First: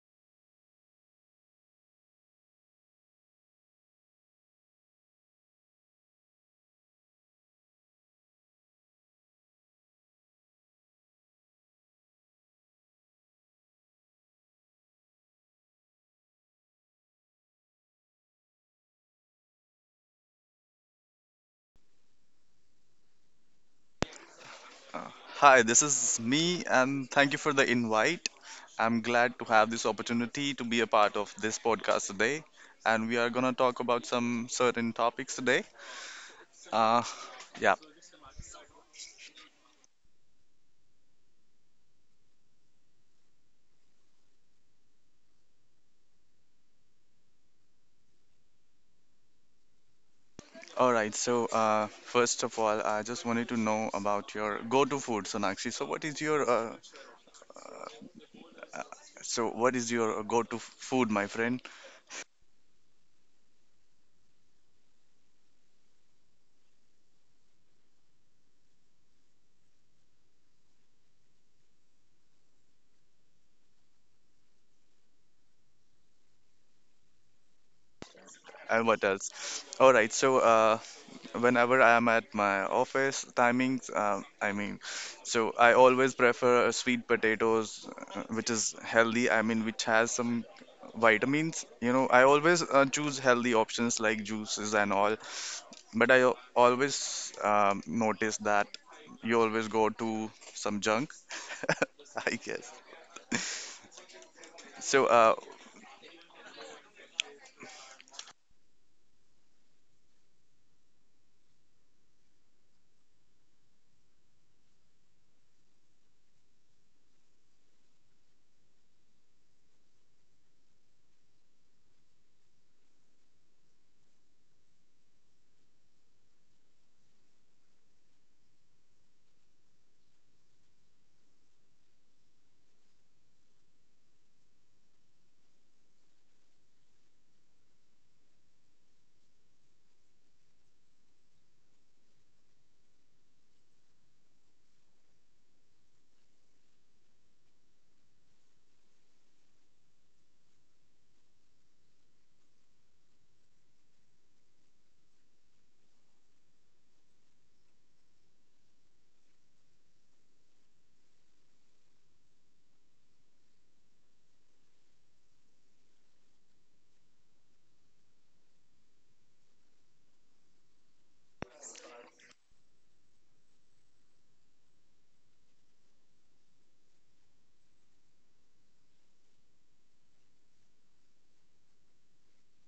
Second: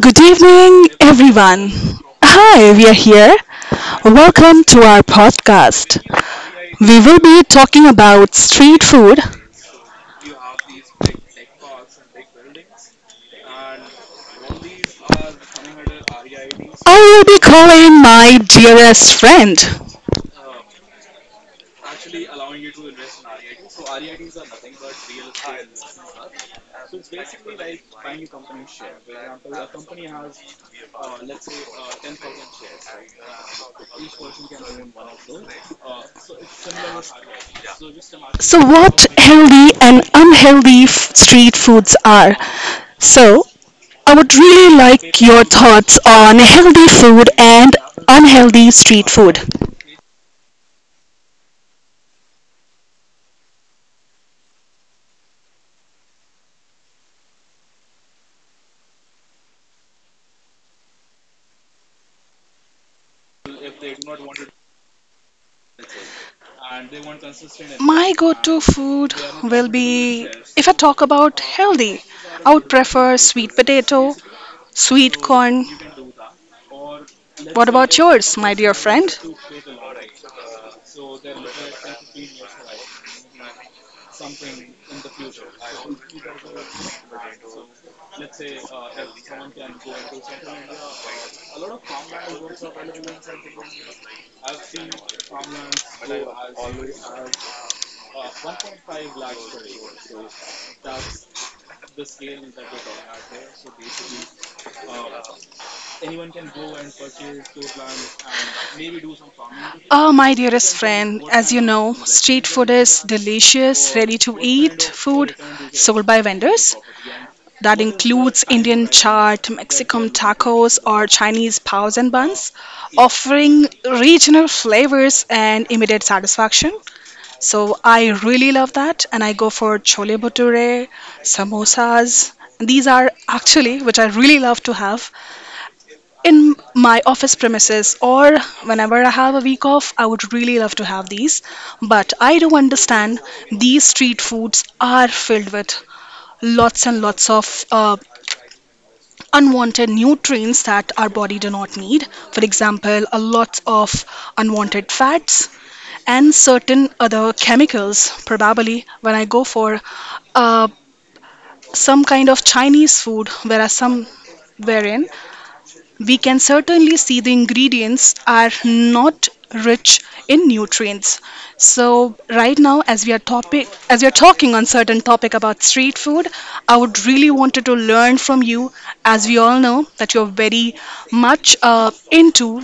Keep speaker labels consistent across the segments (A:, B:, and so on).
A: Good evening, everyone. Hi, we are here. Welcome to our podcast. We will be talking about street food. I will be calling my dearest friend.
B: Hi, this is me, and thank you for the invite. I'm glad to have this opportunity to be a part of this podcast today, and we are gonna talk about some certain topics today. Uh, yeah.
A: So, what healthy and unhealthy street foods are? So, I would really like your thoughts on healthy food and unhealthy street food.
B: All right. First of all, I just wanted to know about your go-to food, Sonakshi. So what is your go-to food, my friend,
A: My go to food will be if I talk about healthy, I would prefer sweet potato, sweet corn. What about yours, my dear
B: and what
A: friend?
B: else? All right. Whenever I am at my office timings, I always prefer sweet potatoes, which is healthy. I mean, which has some vitamins. You know, I always choose healthy options like juices and all. But I always notice that you always go to some junk, I guess. So, uh,
A: Ah, my dearest friend, as you know, street food is delicious, ready to eat food sold by vendors. That includes Indian chaat, Mexican tacos, or Chinese paos and buns, offering regional flavors and immediate satisfaction. So I really love that, and I go for chole bhature, samosas. These are actually which I really love to have in my office premises or whenever I have a week off. I would really love to have these, but I do understand these street foods are filled with lots and lots of uh, unwanted nutrients that our body do not need. For example, a lot of unwanted fats and certain other chemicals probably when I go for uh, some kind of Chinese food where are some wherein we can certainly see the ingredients are not rich in nutrients. So right now, as we are talking on certain topic about street food, I would really wanted to learn from you, as we all know that you're very much into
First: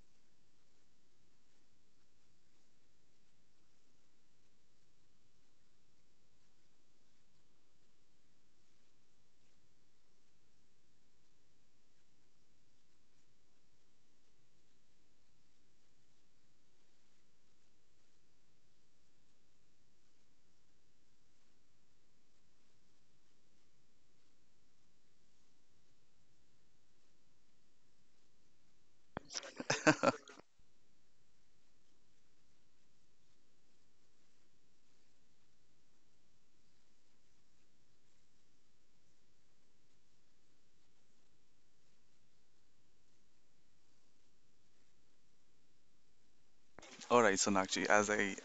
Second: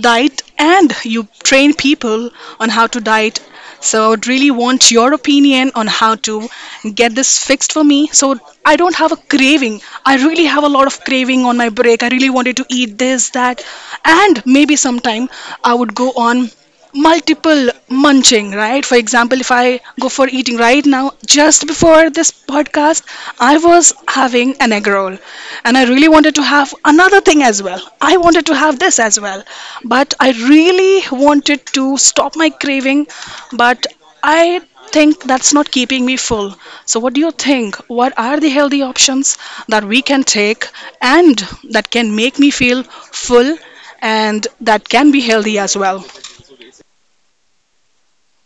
A: diet and you train people on how to diet. So I would really want your opinion on how to get this fixed for me so I don't have a craving. I really have a lot of craving on my break. I really wanted to eat this, that, and maybe sometime I would go on multiple munching, right? For example, if I go for eating right now, just before this podcast, I was having an egg roll and I really wanted to have another thing as well. I wanted to have this as well, but I really wanted to stop my craving, but I think that's not keeping me full. So, what do you think? What are the healthy options that we can take and that can make me feel full and that can be healthy as well?
B: all right, Sonakshi, as I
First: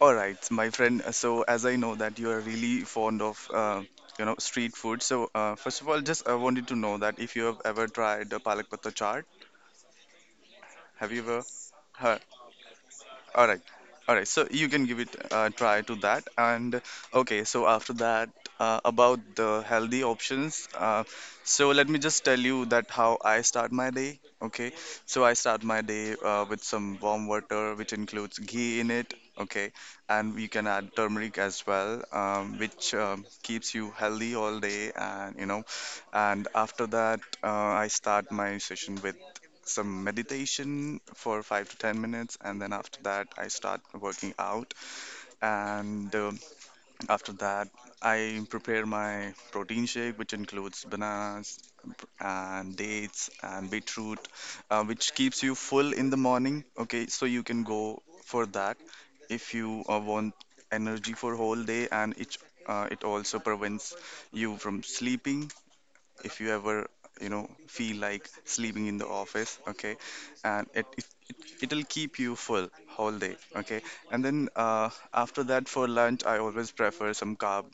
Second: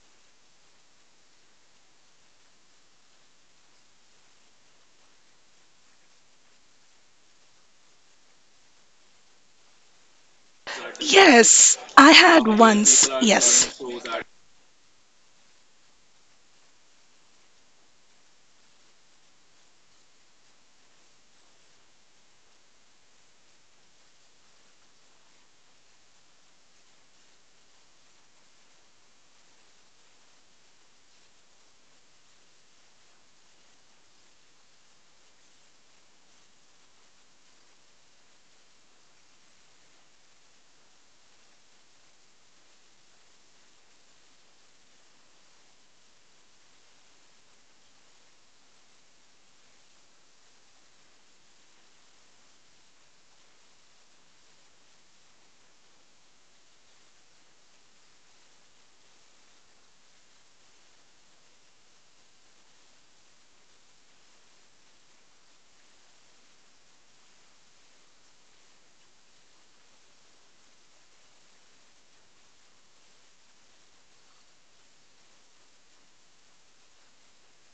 B: all right, my friend. So, as I know that you are really fond of, street food. First of all, just I wanted to know that if you have ever tried the palak patta chaat. Have you ever?
A: Yes, I
B: Huh,
A: had once.
B: all right.
A: Yes.
B: All right. So you can give it a try to that. And okay, so after that, about the healthy options. So let me just tell you that how I start my day. Okay. So I start my day with some warm water, which includes ghee in it. Okay. And we can add turmeric as well, which keeps you healthy all day. And after that, I start my session with some meditation for 5 to 10 minutes, and then after that, I start working out. And after that, I prepare my protein shake, which includes bananas and dates and beetroot, which keeps you full in the morning. Okay, so you can go for that if you want energy for whole day, and it also prevents you from sleeping if you ever you know feel like sleeping in the office. Okay, and it'll keep you full whole day. Okay, and then after that, for lunch I always prefer some carb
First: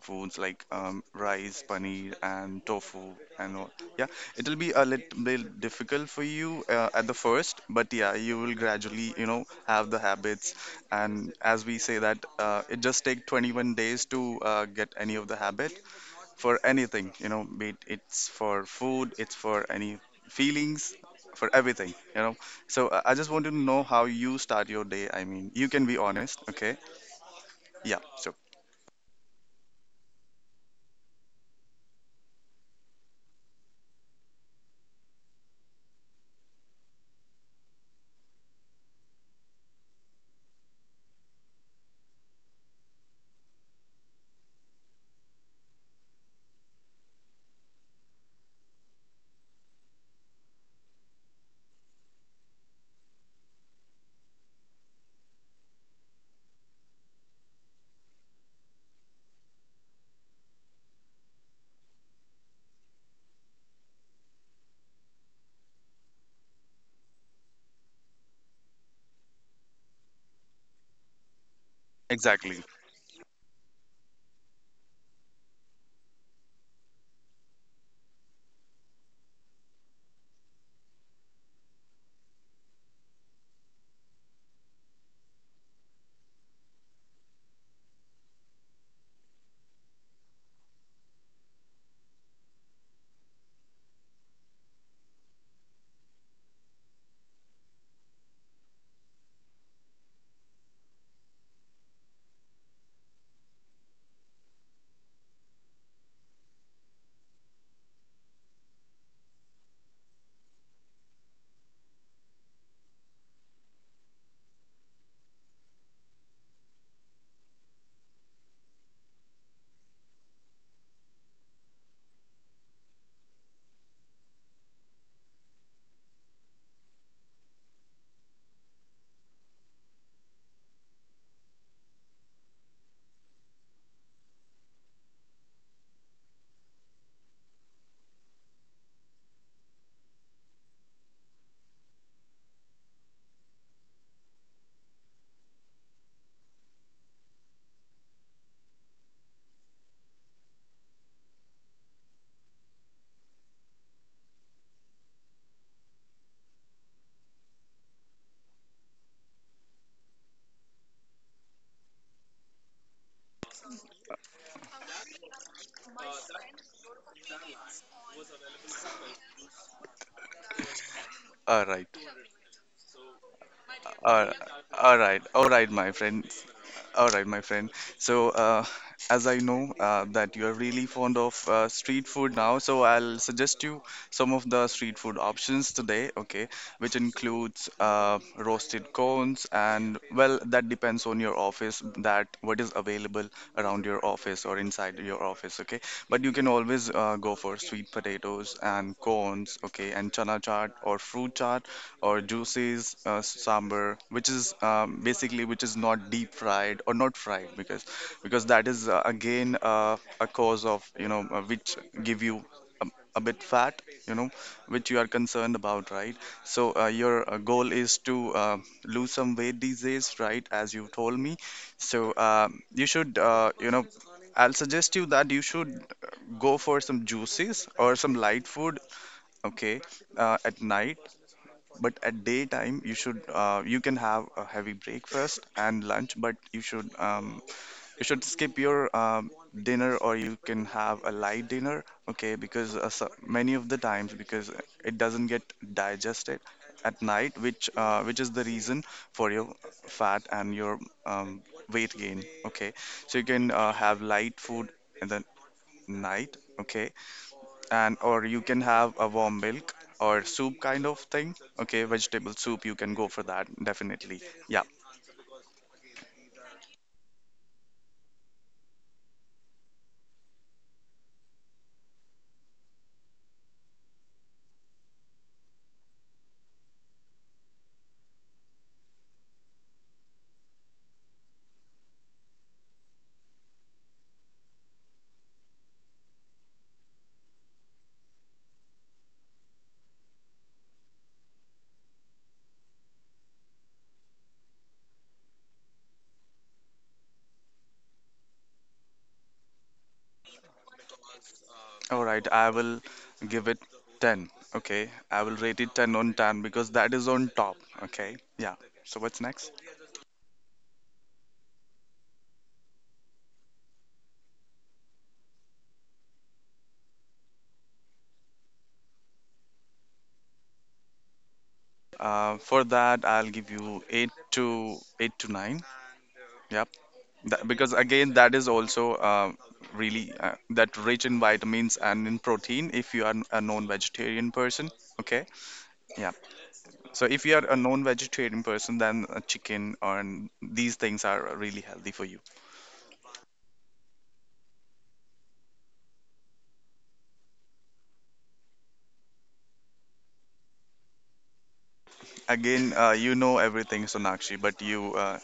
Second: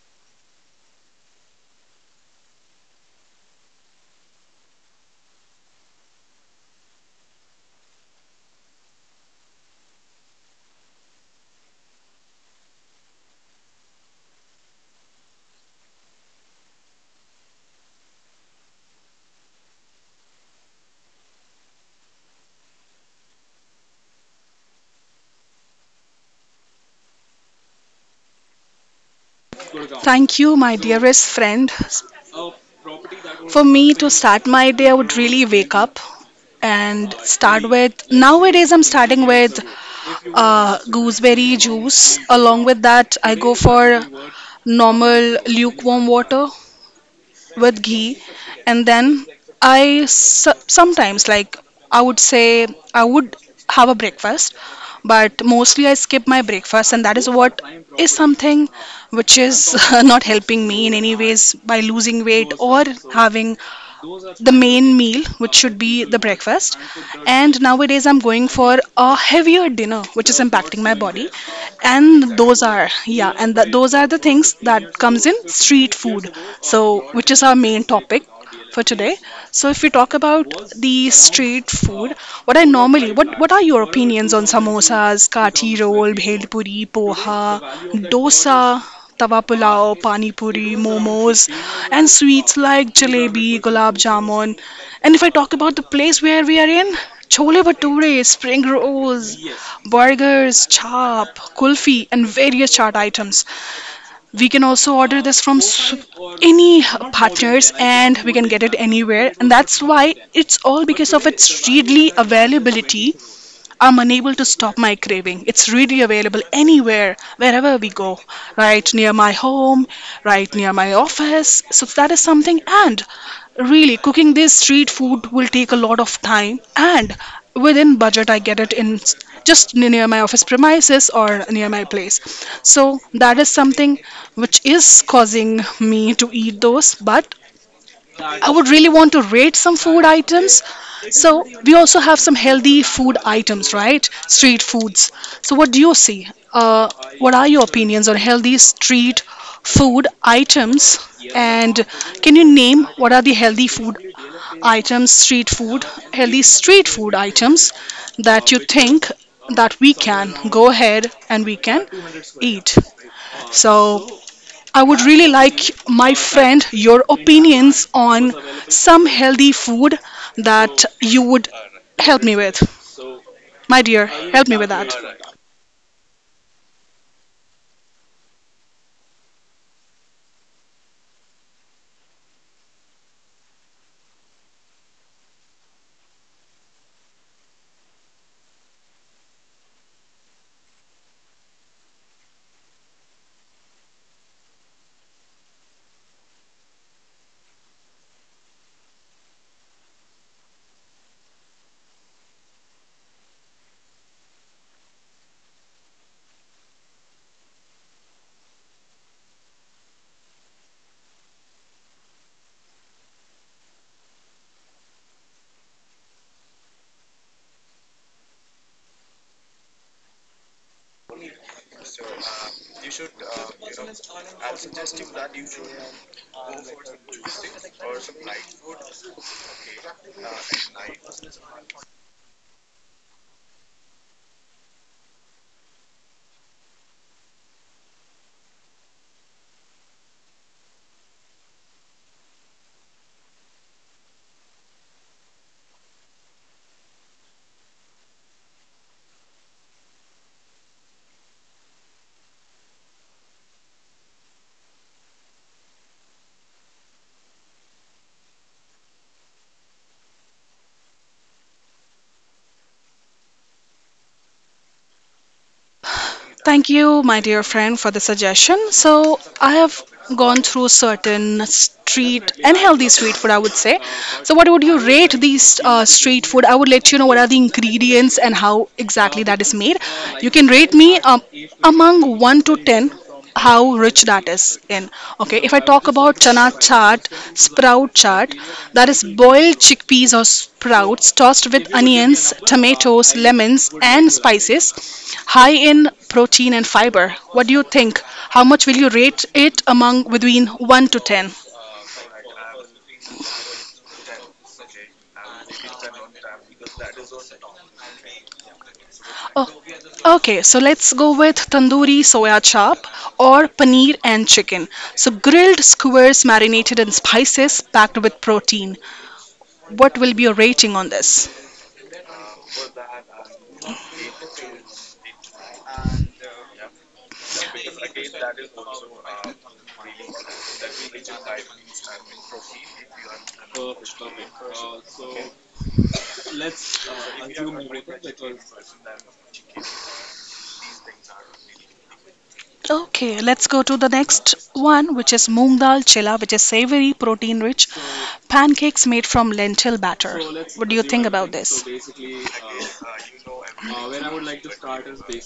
B: foods like rice, paneer, and tofu and all. Yeah, it'll be a little bit difficult for you at the first, but yeah, you will gradually, you know, have the habits. And as we say that it just take 21 days to get any of the habit for anything, you know, be it it's for food, it's for any feelings, for everything, you know. So I just want to know how you start your day. I mean, you can be honest, okay? Yeah, so
A: Thank you, my dearest friend. For me to start my day, I would really wake up and start with. Nowadays, I'm starting with gooseberry juice. Along with that, I go for normal lukewarm water with ghee. And then sometimes, like, I would say, I would have a breakfast, but mostly I skip my breakfast, and that is what is something which is not helping me in any ways by losing weight or having the main meal, which should be the breakfast. And nowadays, I'm going for a heavier dinner, which is impacting my body, and
B: exactly.
A: those are, yeah, and that those are the things that comes in street food, so which is our main topic for today. So if we talk about the street food, what I normally what are your opinions on samosas, kathi roll, bhel puri, poha, dosa, tawa pulao, pani puri, momos, and sweets like jalebi, gulab jamun? And if I talk about the place where we are in, chole bhature, spring rolls, burgers, chop, kulfi, and various chaat items. We can also order this from any partners and we can get it anywhere. And that's why it's all because of its readily availability. I'm unable to stop my craving. It's really available anywhere, wherever we go, right near my home, right near my office. So that is something. And really, cooking this street food will take a lot of time, and within budget, I get it just near my office premises or near my place. So that is something which is causing me to eat those. But I would really want to rate some food items. So we also have some healthy food items, right? Street foods. So what do you see? What are your opinions on healthy street food items? And can you name what are the healthy food items, street food, healthy street food items, that you think that we can go ahead and we can eat. So I would really like, my friend, your opinions on some healthy food that you would
B: All right.
A: help me with. My dear,
B: All right.
A: help me with that.
B: All right. All right, my friend. All right, my friend. So, uh, as I know that you are really fond of street food now, so I'll suggest you some of the street food options today, okay, which includes roasted cones and, well, that depends on your office, that what is available around your office or inside your office, okay. But you can always go for sweet potatoes and cones, okay, and chana chaat or fruit chaat or juices, sambar, which is basically which is not deep fried or not fried because that is again a cause of, you know, which give you a, a bit fat, you know, which you are concerned about, right? So your goal is to lose some weight these days, right, as you told me. So you should I'll suggest you that you should go for some juices or some light food, okay, at night. But at daytime, you should you can have a heavy breakfast and lunch, but you should skip your dinner, or you can have a light dinner, okay? Because many of the times, because it doesn't get digested at night, which is the reason for your fat and your um, weight gain, okay? So you can have light food in the night, okay? And or you can have a warm milk or soup kind of thing. Okay, vegetable soup, you can go for that, definitely. Yeah.
A: Thank you, my dear friend, for the suggestion. So, I have gone through certain street and healthy street food, I would say. So, what would you rate these street food? I would let you know what are the ingredients and how exactly that is made. You can rate me among 1 to 10 how rich that is in. Okay, if I talk about chana chaat, sprout chaat, that is boiled chickpeas or sprouts tossed with onions, tomatoes, lemons, and spices. High in protein and fiber. What do you think? How much will you rate it among between 1 to 10?
B: All right, I will give it 10. Okay, I will rate it 10 on 10 because that is on top. Okay, yeah. So what's
A: Oh,
B: next?
A: okay, so let's go with tandoori soya chop or paneer and chicken. So grilled skewers marinated in spices packed with protein. What will be your rating on this?
B: For that, I'll give you 8 to 9. Yep. That, because again, that is also really that rich in vitamins and in protein if you are a non-vegetarian person. Okay. Yeah. So if you are a non-vegetarian person, then chicken and these things are really healthy for you.
A: Okay, let's go to the next one, which is moong dal chilla, which is savory, protein rich pancakes made from lentil batter. What do you think about this?
B: Again, you know everything, Sonakshi, but you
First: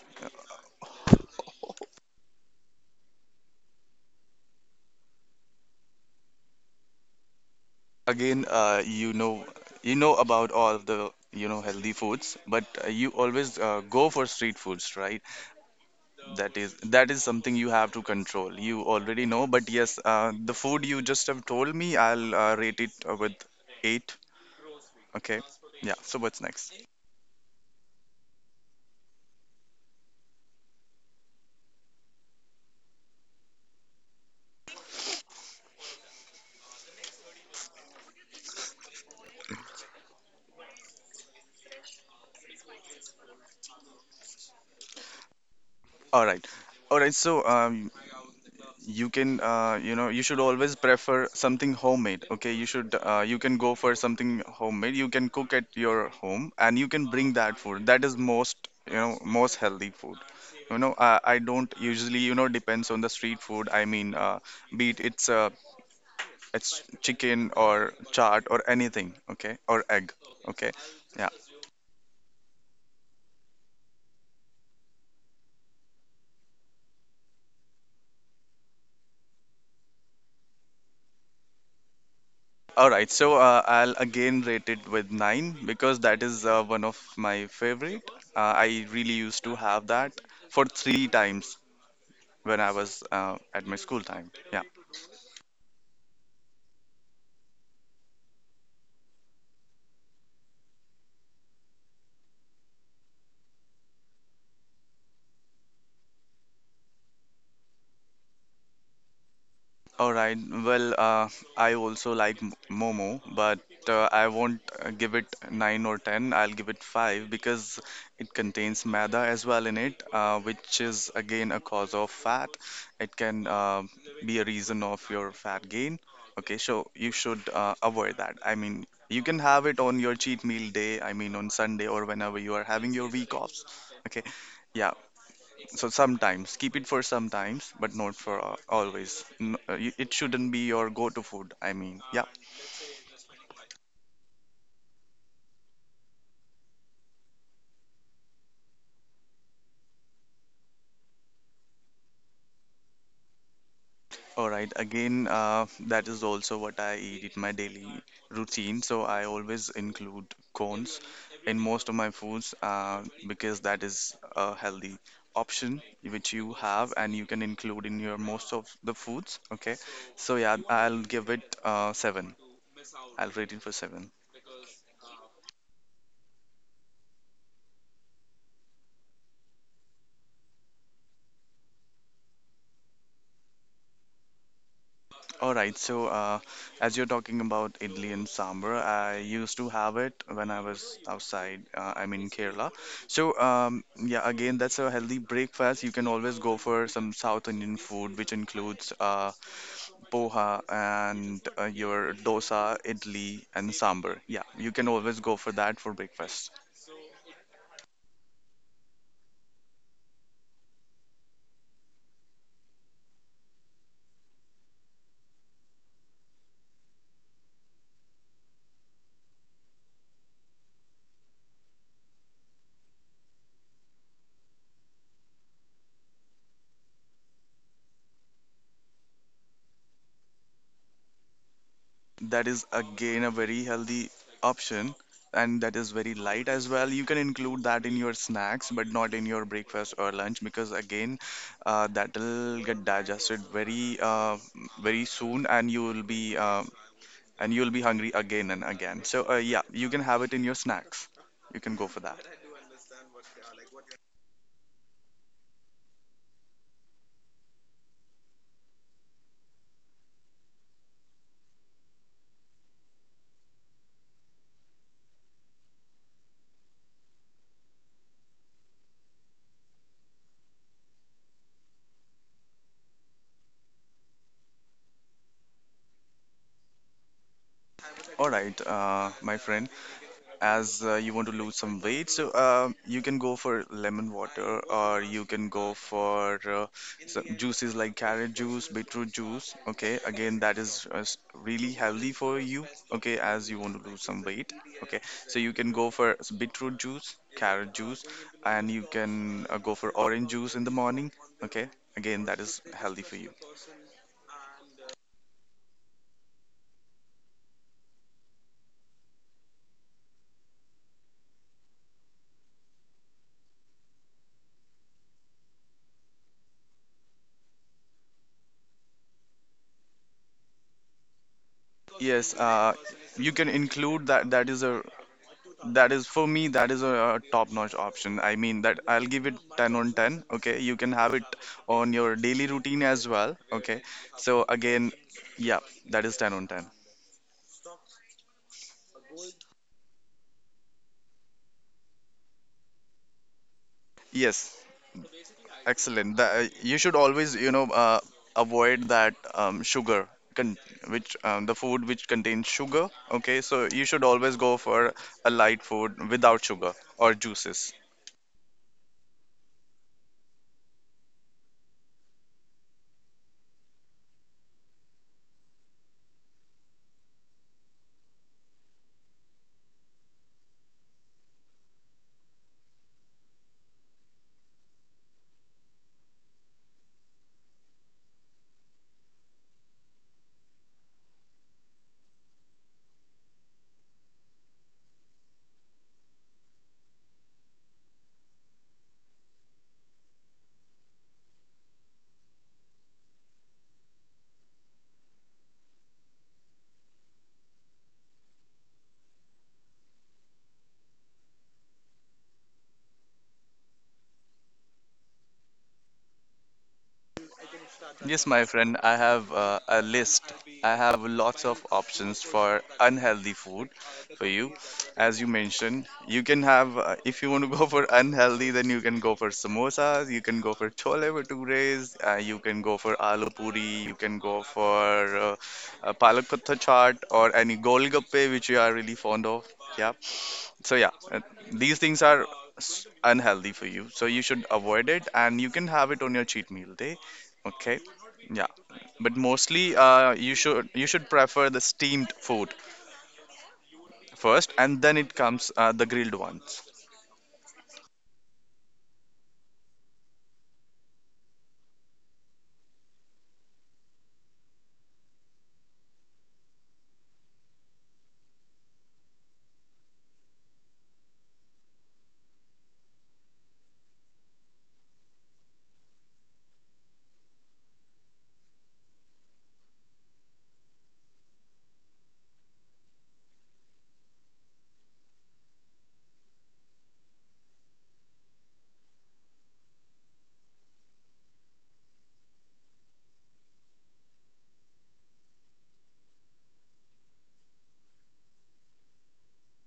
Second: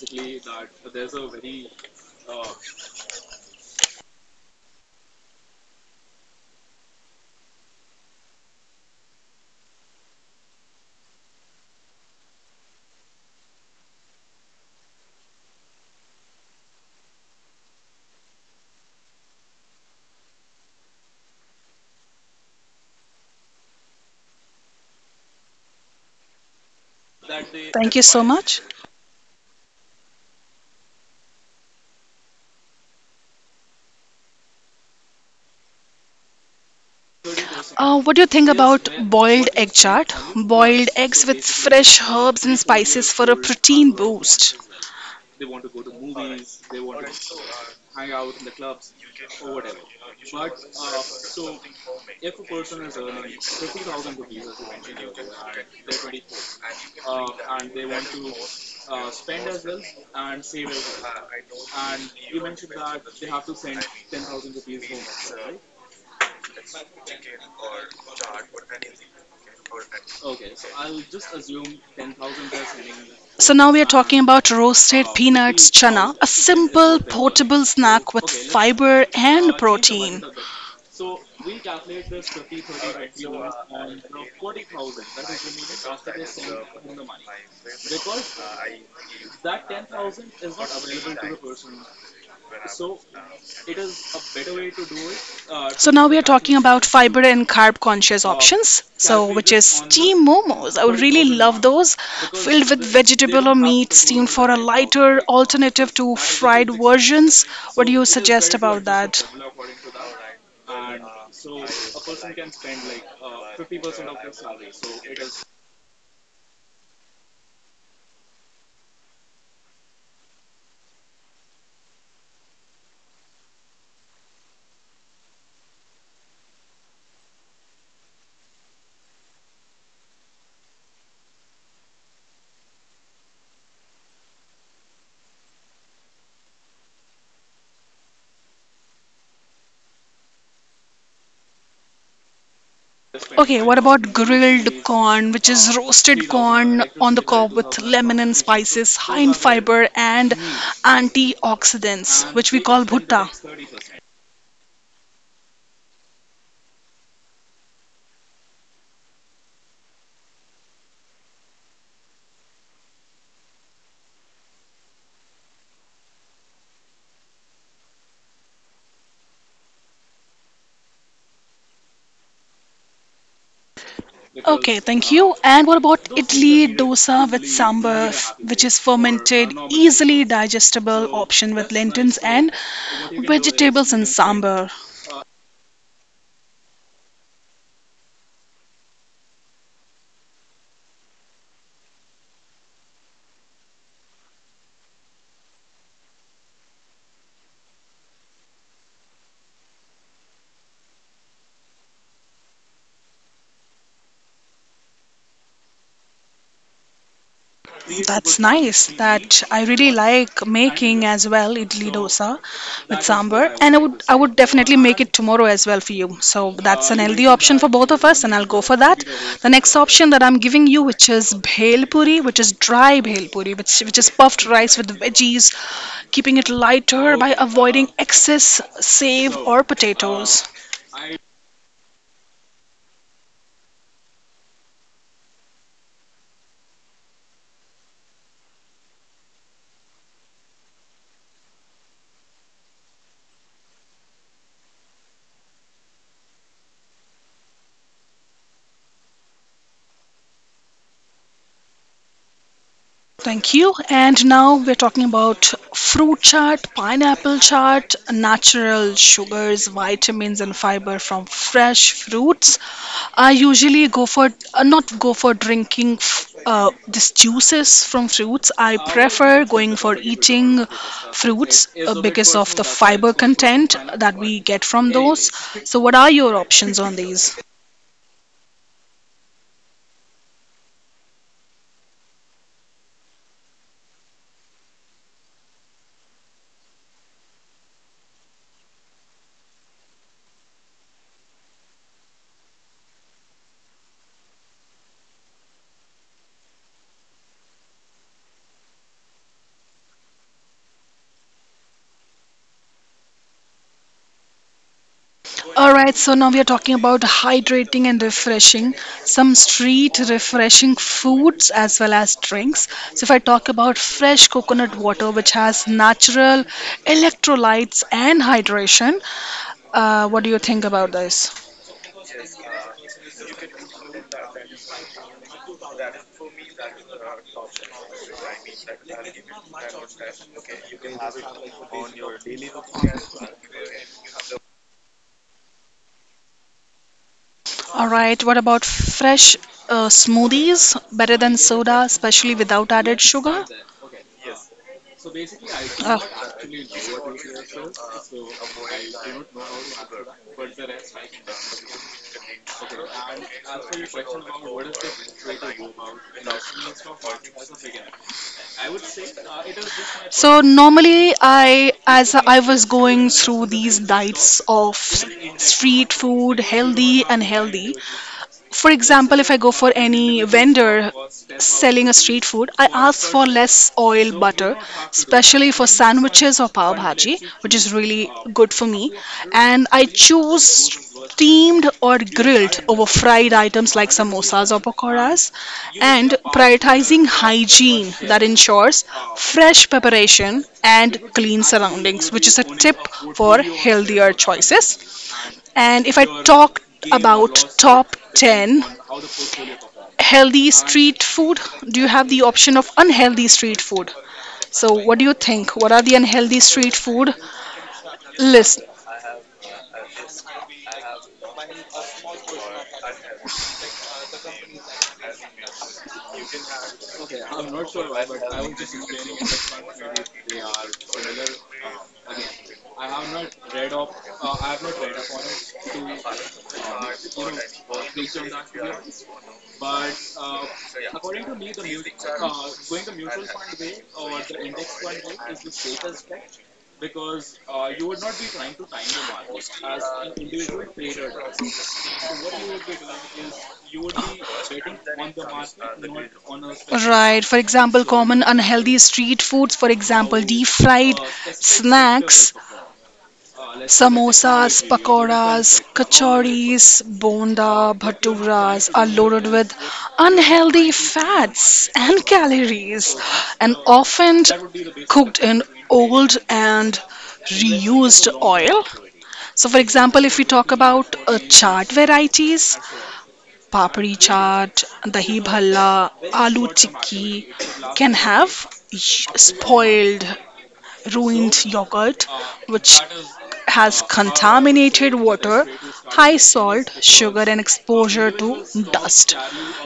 B: again you know about all of the, you know, healthy foods, but you always go for street foods, right? That is something you have to control. You already know, but yes, the food you just have told me, I'll rate it with eight. Okay, yeah. So what's next?
A: Thank you so much. What do you think about boiled egg chaat? Boiled eggs with fresh herbs and spices for a protein boost.
B: All right. All right, so um, you can you should always prefer something homemade. Okay, you can go for something homemade, you can cook at your home and you can bring that food. That is most, you know, most healthy food, you know. I don't usually, you know, depends on the street food. I mean be it it's It's chicken or chaat or anything, okay, or egg, okay, yeah.
A: So now we are talking about roasted peanuts chana, a simple portable snack with fiber and protein.
B: All right, so I'll again rate it with 9 because that is one of my favorite. Uh, I really used to have that for 3 times when I was at my school time. Yeah.
A: So now we are talking about fiber and carb conscious options. So which is steamed momos. I would really love those filled with vegetable or meat, steamed for a lighter alternative to fried versions. What do you suggest about that?
B: All right. Well, I also like Momo, but I won't give it 9 or 10. I'll give it 5 because it contains maida as well in it, which is again a cause of fat. It can be a reason of your fat gain. Okay, so you should avoid that. I mean, you can have it on your cheat meal day, I mean, on Sunday or whenever you are having your week offs. Okay. Yeah, so sometimes keep it for sometimes, but not for always. It shouldn't be your go-to food. I mean, yeah.
A: Okay, what about grilled corn, which is roasted corn on the cob with lemon and spices, high in fiber and antioxidants, which we call bhutta?
B: All right. Again, that is also what I eat in my daily routine. So I always include cones in most of my foods because that is a healthy option which you have and you can include in your most of the foods. Okay. So yeah, I'll give it seven. I'll rate it for seven.
A: Okay, thank you. And what about idli dosa with sambar, which is fermented, easily digestible option with lentils and vegetables in sambar?
B: All right, so as you're talking about idli and sambar, I used to have it when I was outside. I'm in Kerala. So yeah, again, that's a healthy breakfast. You can always go for some South Indian food, which includes poha and your dosa, idli, and sambar. Yeah, you can always go for that for breakfast.
A: That's nice. That I really like making as well, idli dosa with sambar, and I would definitely make it tomorrow as well for you. So that's an healthy option for both of us, and I'll go for that. The next option that I'm giving you, which is bhel puri, which is dry bhel puri, which is puffed rice with veggies, keeping it lighter by avoiding excess save or potatoes.
B: That is again a very healthy option, and that is very light as well. You can include that in your snacks but not in your breakfast or lunch because again that'll get digested very very soon, and you will be hungry again and again. So yeah, you can have it in your snacks. You can go for that.
A: Thank you. And now we're talking about fruit chart, pineapple chart, natural sugars, vitamins, and fiber from fresh fruits. I usually go for not go for drinking these juices from fruits. I prefer going for eating fruits because of the fiber content that we get from those. So, what are your options on these?
B: All right, my friend. As you want to lose some weight. So you can go for lemon water, or you can go for some juices like carrot juice, beetroot juice. Okay, again, that is really healthy for you. Okay, as you want to lose some weight. Okay, so you can go for beetroot juice, carrot juice, and you can go for orange juice in the morning. Okay, again, that is healthy for you.
A: Alright, so now we are talking about hydrating and refreshing, some street refreshing foods as well as drinks. So, if I talk about fresh coconut water, which has natural electrolytes and hydration, what do you think about this?
B: Yes, you can include that. That is a That is for me, that is a top-notch option. I mean that I'll give it 10 on 10. Okay, you can have it on your daily routine as well. Okay, so again, yeah, that is 10 on 10.
A: Alright, what about fresh smoothies? Better than soda, especially without added sugar?
B: Yes, excellent.
A: Oh.
B: You should always, you know, avoid that sugar, con which the food which contains sugar. Okay, so you should always go for a light food without sugar or juices.
A: So normally, I as I was going through these diets of street food, healthy and healthy. For example, if I go for any vendor selling a street food, I ask for less oil, butter, especially for sandwiches or pav bhaji, which is really good for me. And I choose steamed or grilled over fried items like samosas or pakoras, and prioritizing hygiene that ensures fresh preparation and clean surroundings, which is a tip for healthier choices. And if I talk about top 10 healthy street food? Do you have the option of unhealthy street food? So, what do you think? What are the unhealthy street food
B: Yes, my
A: list?
B: friend, I have a list. I have lots of options for unhealthy food for you. As you mentioned, you can have, if you want to go for unhealthy, then you can go for samosas, you can go for chole bhatures, you can go for aloo puri, you can go for uh, palak patta chaat or any golgappe, which you are really fond of. Yeah. So yeah, these things are unhealthy for you. So you should avoid it, and you can have it on your cheat meal day. Okay. Yeah, but mostly you should prefer the steamed food first, and then it comes the grilled ones.
A: Right. For example, common unhealthy street foods, for example, deep fried snacks: samosas, pakoras, kachoris, bonda, bhaturas are loaded with unhealthy fats and calories, and often cooked in old and reused oil. So, for example, if we talk about chaat varieties, papri chaat, dahi bhalla, aloo tikki can have spoiled, ruined yogurt, which has contaminated water, high salt, sugar, and exposure to dust.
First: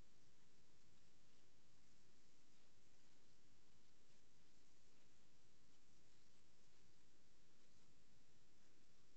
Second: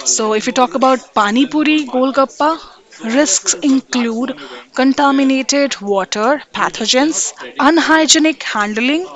A: So, if you talk about pani puri, golgappa, risks include contaminated water, pathogens, unhygienic handling,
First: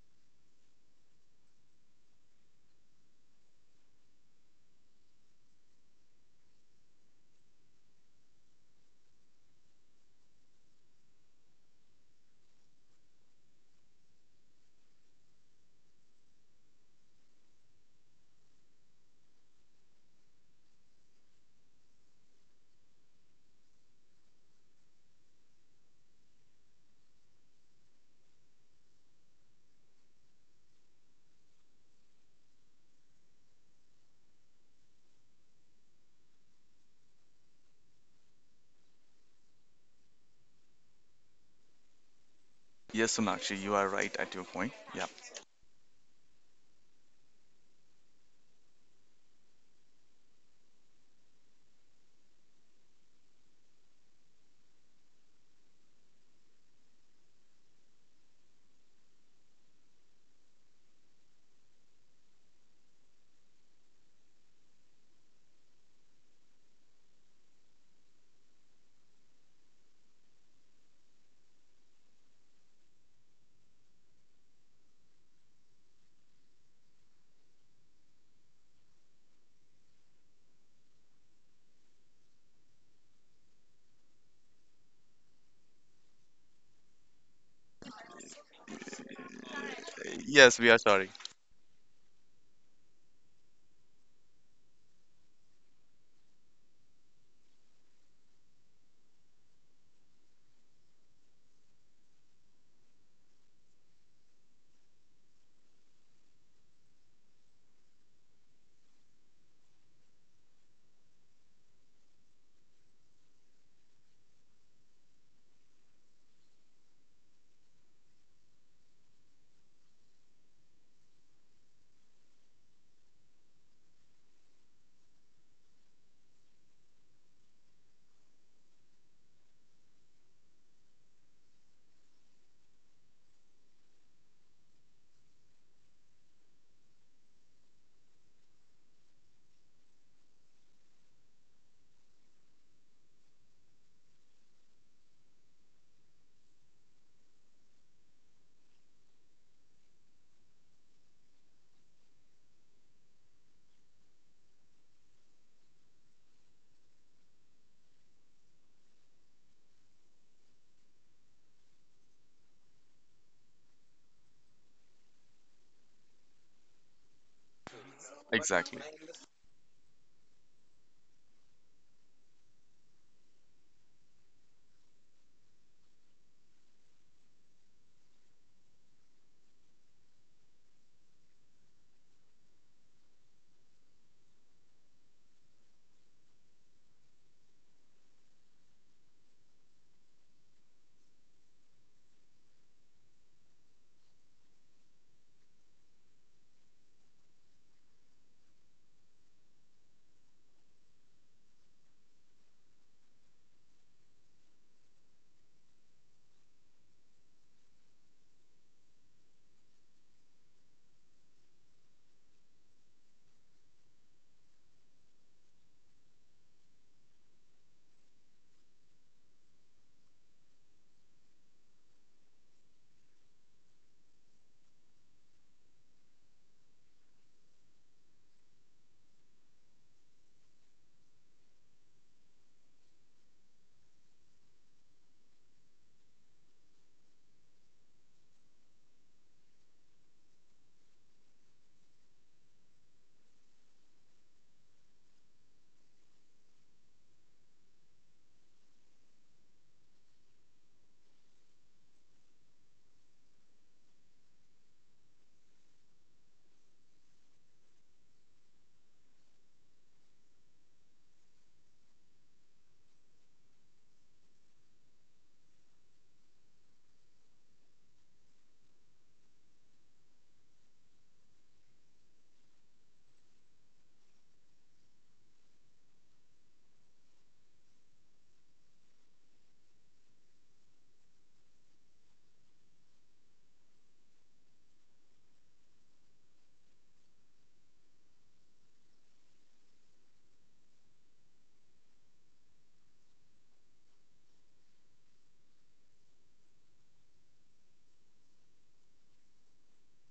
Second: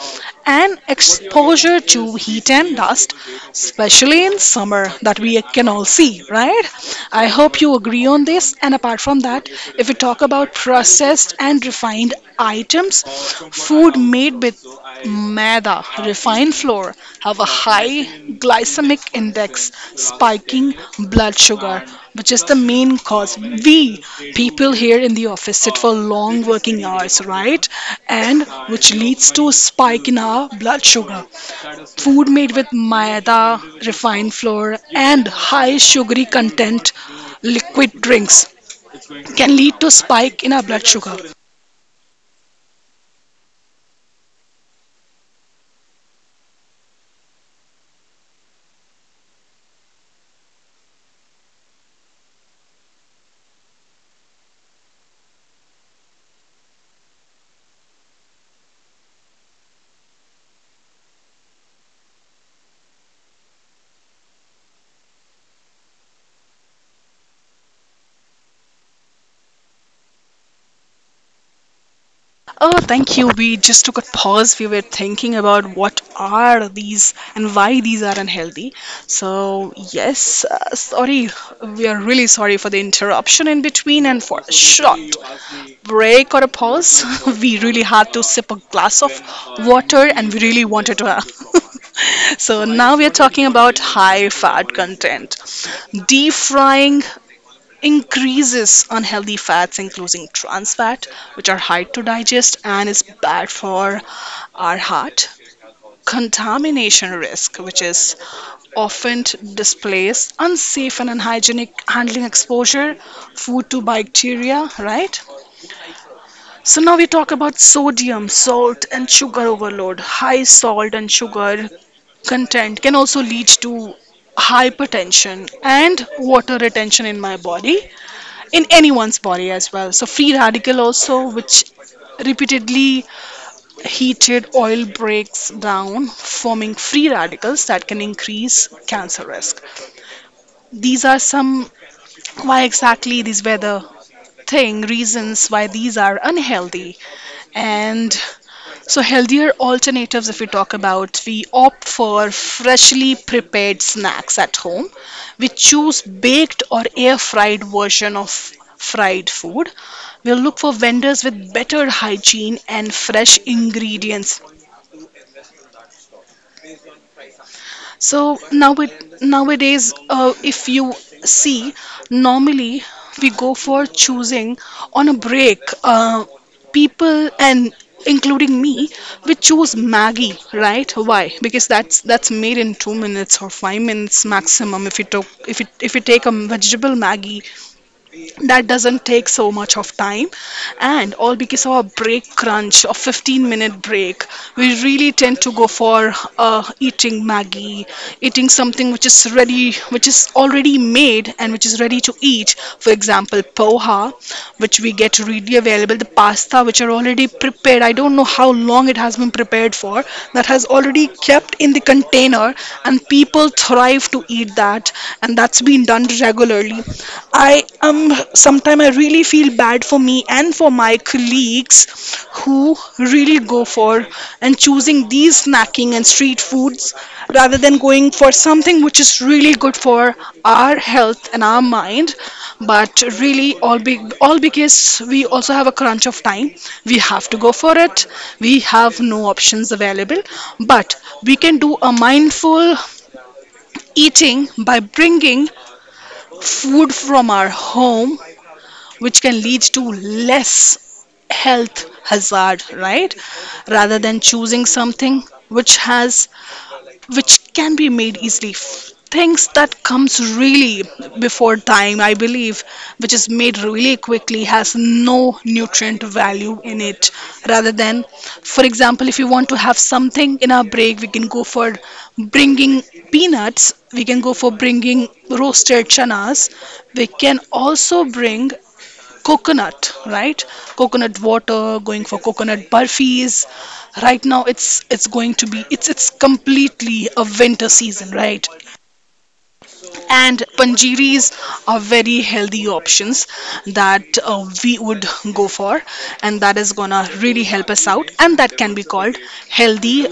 A: and exposure to heat and dust, especially in summer, that we can all see, right? I hope you agree on this. And apart from that, if we talk about processed and refined items, food made with maida, refined flour, have a high glycemic index, spiking blood sugar, which is the main cause. We people here in the office sit for long working hours, right? And which leads to a spike in our blood sugar. Food made with maida, refined flour, and high sugary content liquid drinks can lead to spike in our blood sugar.
B: Yes, Sonakshi, you are right at your point. Yeah.
A: Oh, thank you. We just took a pause. We were thinking about what are these and why these are unhealthy. So, yes, sorry. We are really sorry for the interruption in between and for a short break or a pause. We really had to sip a glass of water and we
B: Yes,
A: really
B: we are
A: wanted
B: sorry.
A: to. So, now we are talking about high fat content. Deep frying increases unhealthy fats, including trans fat, which are hard to digest and is bad for our heart. Contamination risk, which is often displays unsafe and unhygienic handling exposure, food to bacteria, right? So now we talk about sodium, salt, and sugar overload. High salt and sugar content can also lead to hypertension and water retention in my body, in anyone's body as well. So free radical also, which repeatedly heated oil breaks down, forming free radicals that can increase cancer risk. These are some why exactly these were the thing reasons why these are unhealthy. And so healthier alternatives, if we talk about, we opt for freshly prepared snacks at home. We choose baked or air fried version of fried food. We'll look for vendors with better hygiene and fresh ingredients. So now
B: Exactly.
A: it, nowadays, if you see, normally we go for choosing on a break. People and including me, we choose Maggie, right? Why? Because that's made in 2 minutes or 5 minutes maximum. If you took if you take a vegetable Maggie that doesn't take so much of time and all. Because of a break crunch, a 15-minute break, we really tend to go for eating maggie, eating something which is ready, which is already made and which is ready to eat, for example poha, which we get readily available, the pasta which are already prepared. I don't know how long it has been prepared for. That has already kept in the container and people thrive to eat that, and that's been done regularly. I sometimes I really feel bad for me and for my colleagues who really go for and choosing these snacking and street foods rather than going for something which is really good for our health and our mind. But really all because we also have a crunch of time, we have to go for it, we have no options available. But we can do a mindful eating by bringing food from our home, which can lead to less health hazard, right? Rather than choosing something which has, which can be made easily, things that comes really before time, I believe, which is made really quickly, has no nutrient value in it. Rather than, for example, if you want to have something in our break, we can go for bringing peanuts, we can go for bringing roasted chanas, we can also bring coconut, right? Coconut water, going for coconut burfis. Right now, it's going to be, it's completely a winter season, right? And panjiris are very healthy options that we would go for, and that is gonna really help us out. And that can be called healthy,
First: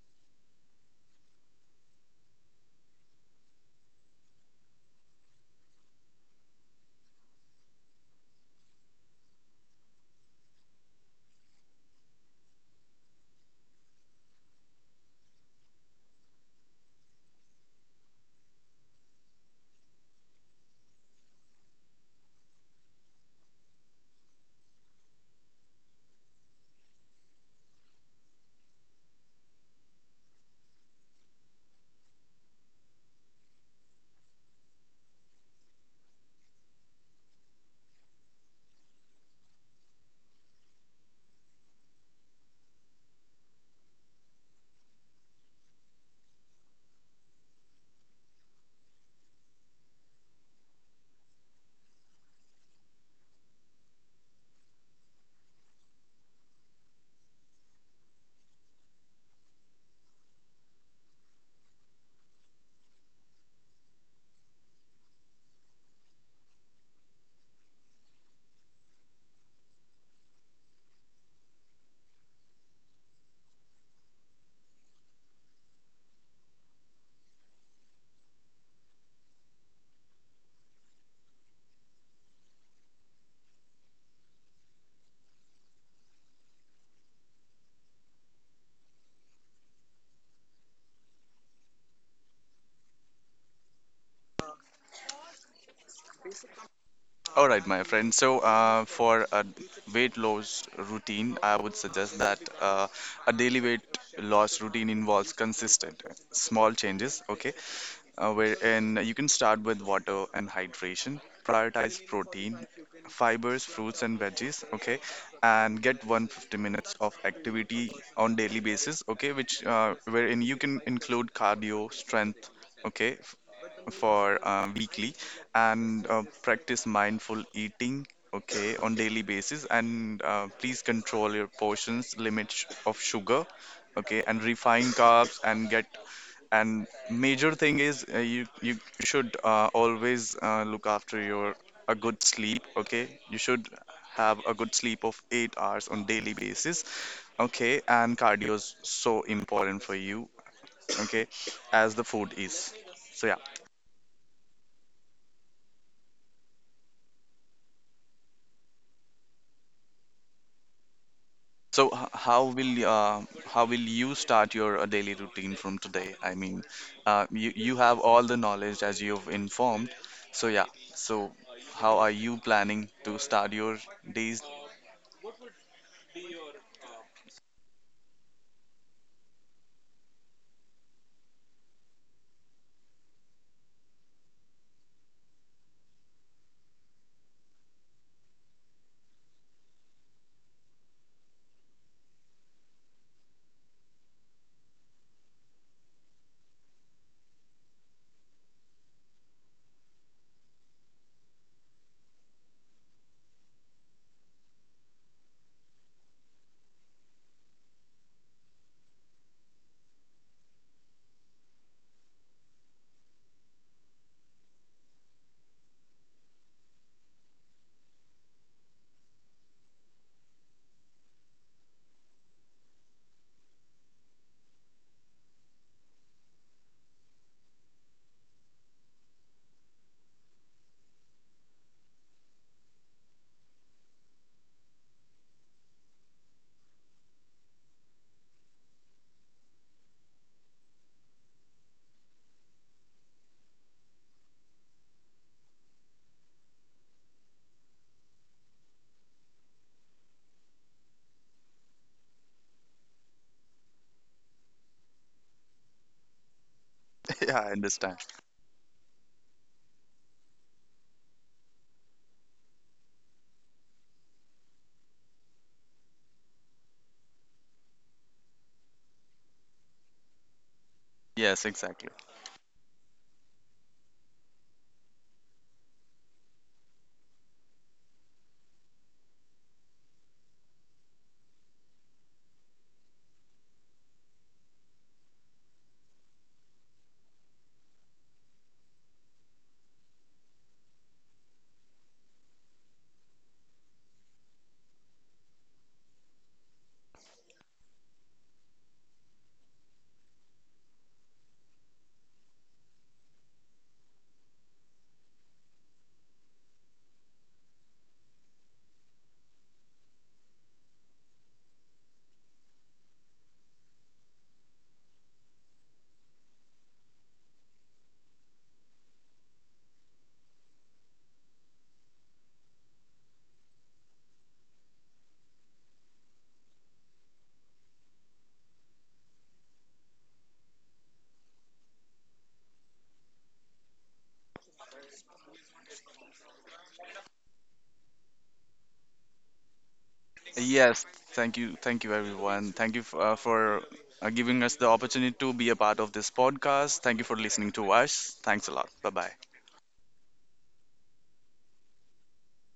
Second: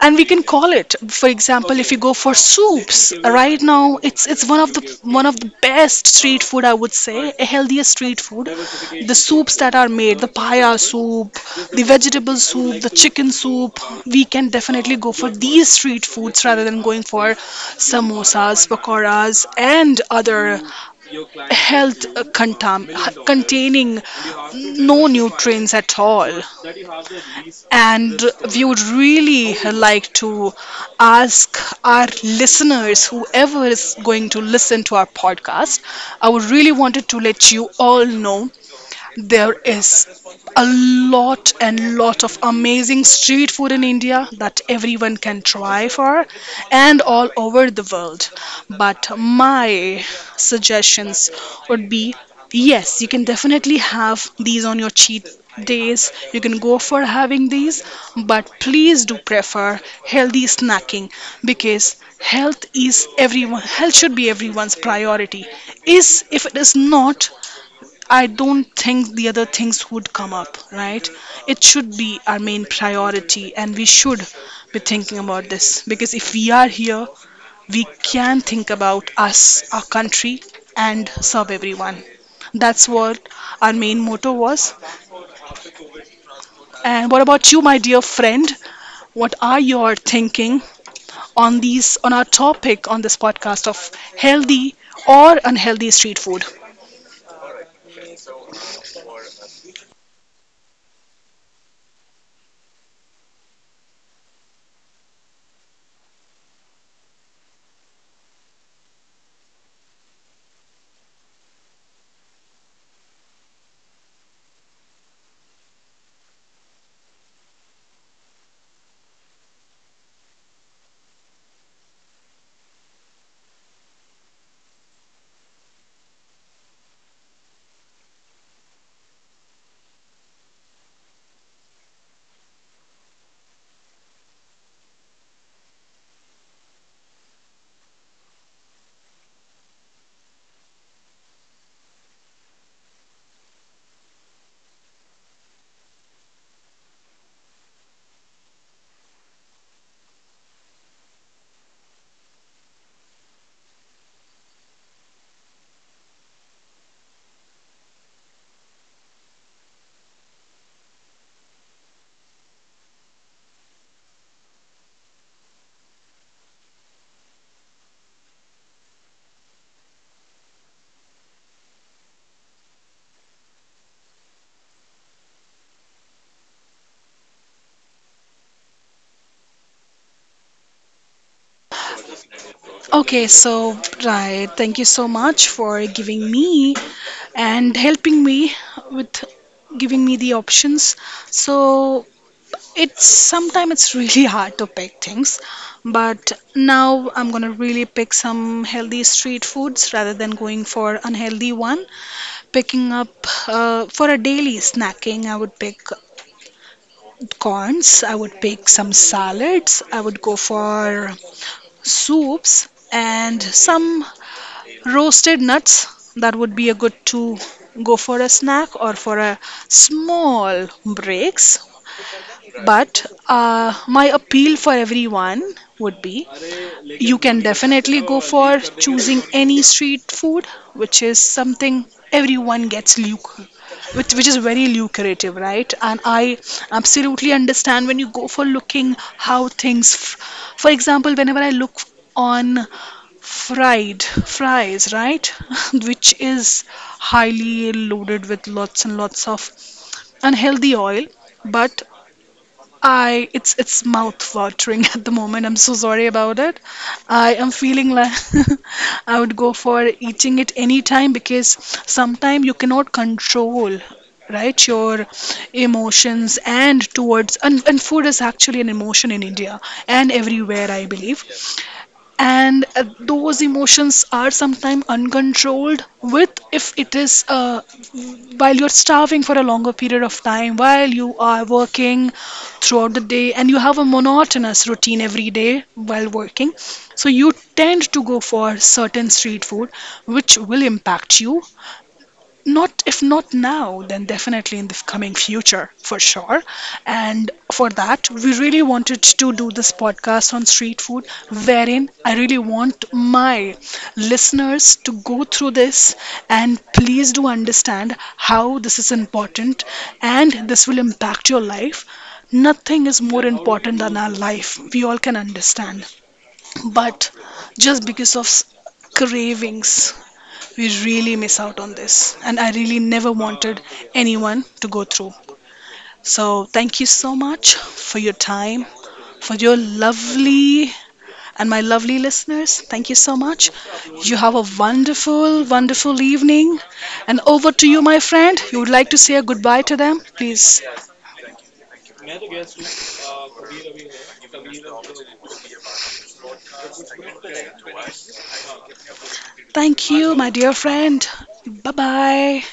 A: and we can call it, for example, if you, okay, go for soups. Right now it's one of the, okay, okay, one of the best street food, I would say. Alright, a healthiest street food, the soups that are made, the paya soup, the vegetable soup, like the chicken soup, we can definitely go for these street foods rather than going for samosas, pakoras, and other health contam- containing no nutrients at all. And we would really like to ask our listeners, whoever is going to listen to our podcast, I would really wanted to let you all know there is a lot and lot of amazing street food in India that everyone can try for, and all over the world. But my suggestions would be, yes, you can definitely have these on your cheat days. You can go for having these, but please do prefer healthy snacking, because health is everyone, health should be everyone's priority. Is if it is not, I don't think the other things would come up, right? It should be our main priority, and we should be thinking about this, because if we are here, we can think about us, our country, and serve everyone. That's what our main motto was. And what about you, my dear friend? What are your thinking on these, on our topic, on this podcast of healthy or unhealthy street food?
B: All right, my friend. So for a weight loss routine, I would suggest that a daily weight loss routine involves consistent small changes. Okay, uh, where, you can start with water and hydration. Prioritize protein, fibers, fruits, and veggies. Okay, and get 150 minutes of activity on daily basis. Okay, which wherein you can include cardio, strength. Okay, for weekly, and practice mindful eating, okay, on daily basis. And please control your portions, limit of sugar, okay, and refine carbs. And major thing is you should always look after your a good sleep. Okay, you should have a good sleep of 8 hours on daily basis. Okay, and cardio is so important for you, okay, as the food is. So yeah, so how will you start your daily routine from today? I mean, you have all the knowledge, as you've informed. So yeah, so how are you planning to start your days?
A: Okay, so right, thank you so much for giving me and helping me with giving me the options. So it's sometimes it's really hard to pick things, but now I'm gonna really pick some healthy street foods rather than going for unhealthy one. Picking up, for a daily snacking, I would pick corns, I would pick some salads, I would go for soups and some roasted nuts. That would be a good to go for a snack or for a small breaks. But my appeal for everyone would be, you can definitely go for choosing any street food which is something everyone gets luke, which is very lucrative, right? And I absolutely understand when you go for looking how things f- for example, whenever I look on fried fries, right? Which is highly loaded with lots and lots of unhealthy oil, but I, it's mouth watering at the moment. I'm so sorry about it. I
B: Yeah,
A: am
B: I
A: feeling
B: understand.
A: like I would go for eating it anytime, because sometimes you cannot control, right, your emotions and towards, and food is actually an emotion in india and everywhere I believe.
B: Yes, exactly.
A: And those emotions are sometimes uncontrolled with, if it is while you're starving for a longer period of time, while you are working throughout the day and you have a monotonous routine every day while working, so you tend to go for certain street food which will impact you, not if not now, then definitely in the coming future for sure. And for that, we really wanted to do this podcast on street food, wherein I really want my listeners to go through this, and please do understand how this is important and this will impact your life. Nothing is more important than our life. We all can understand. But just because of s- cravings, we really miss out on this. And I really never wanted anyone to go through. So thank you so much for your time, for your lovely and my lovely listeners. Thank you so much. You have a wonderful, wonderful evening. And over to you, my friend. You would like to say a goodbye to them? Please.
B: Yes, thank you everyone. Thank you f for giving us the opportunity to be a part of this podcast. Thank you for listening to us. Thanks a lot. Bye bye.
A: Thank you, my dear friend. Bye bye.